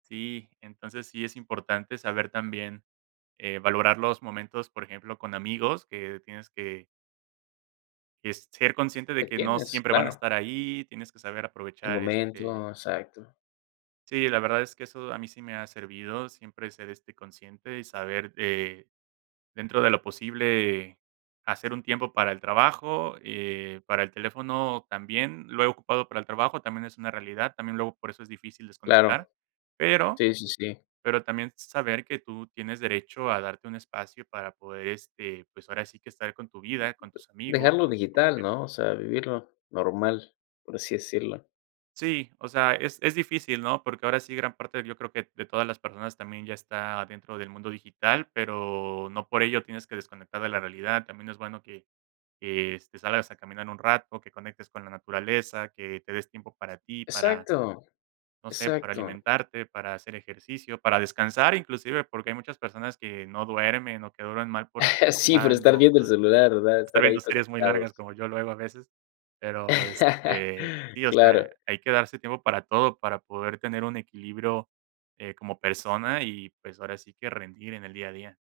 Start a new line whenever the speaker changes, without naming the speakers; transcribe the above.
Sí. Entonces, sí es importante, saber también, eh, valorar los momentos, por ejemplo, con amigos, que tienes que que, ser consciente, de
Que
que no
tienes,
siempre van a
claro.
estar ahí. Tienes que saber
Hay
aprovechar,
momentos.
este
Exacto.
Sí, la verdad, es que eso, a mí sí me ha servido. Siempre ser, este, consciente, y saber de dentro de lo posible, hacer un tiempo para el trabajo, eh, para el teléfono, también. Lo he ocupado para el trabajo, también es una realidad. También luego, por eso es difícil
Claro.
desconectar, pero
Sí, sí, sí.
pero también saber, que tú tienes derecho a darte un espacio, para poder, este, pues, ahora sí que, estar con tu vida, con tus amigos,
Dejarlo
con tu
digital,
pareja.
¿no? O sea, vivirlo, normal. Por así decirlo.
Sí, o sea, es es difícil, ¿no? Porque ahora sí, gran parte, yo creo, que de todas las personas, también ya está dentro del mundo digital, pero no por ello tienes que desconectar de la realidad. También es bueno que que, este, salgas a caminar un rato, que conectes con la naturaleza, que te des tiempo para ti, para,
Exacto.
no sé. Para
Exacto.
alimentarte, para hacer ejercicio, para descansar, inclusive. Porque hay muchas personas que no duermen, o que duerman mal, por estar
Sí, por estar
jugando
viendo el
todo el día.
celular, ¿verdad?
Estar
Estar ahí
viendo series muy
conectados.
largas, como yo, luego, a veces. Pero, este, sí, o sea,
Claro.
hay que darse tiempo para todo, para poder tener un equilibrio, eh, como persona y, pues, ahora sí que, rendir en el día a día.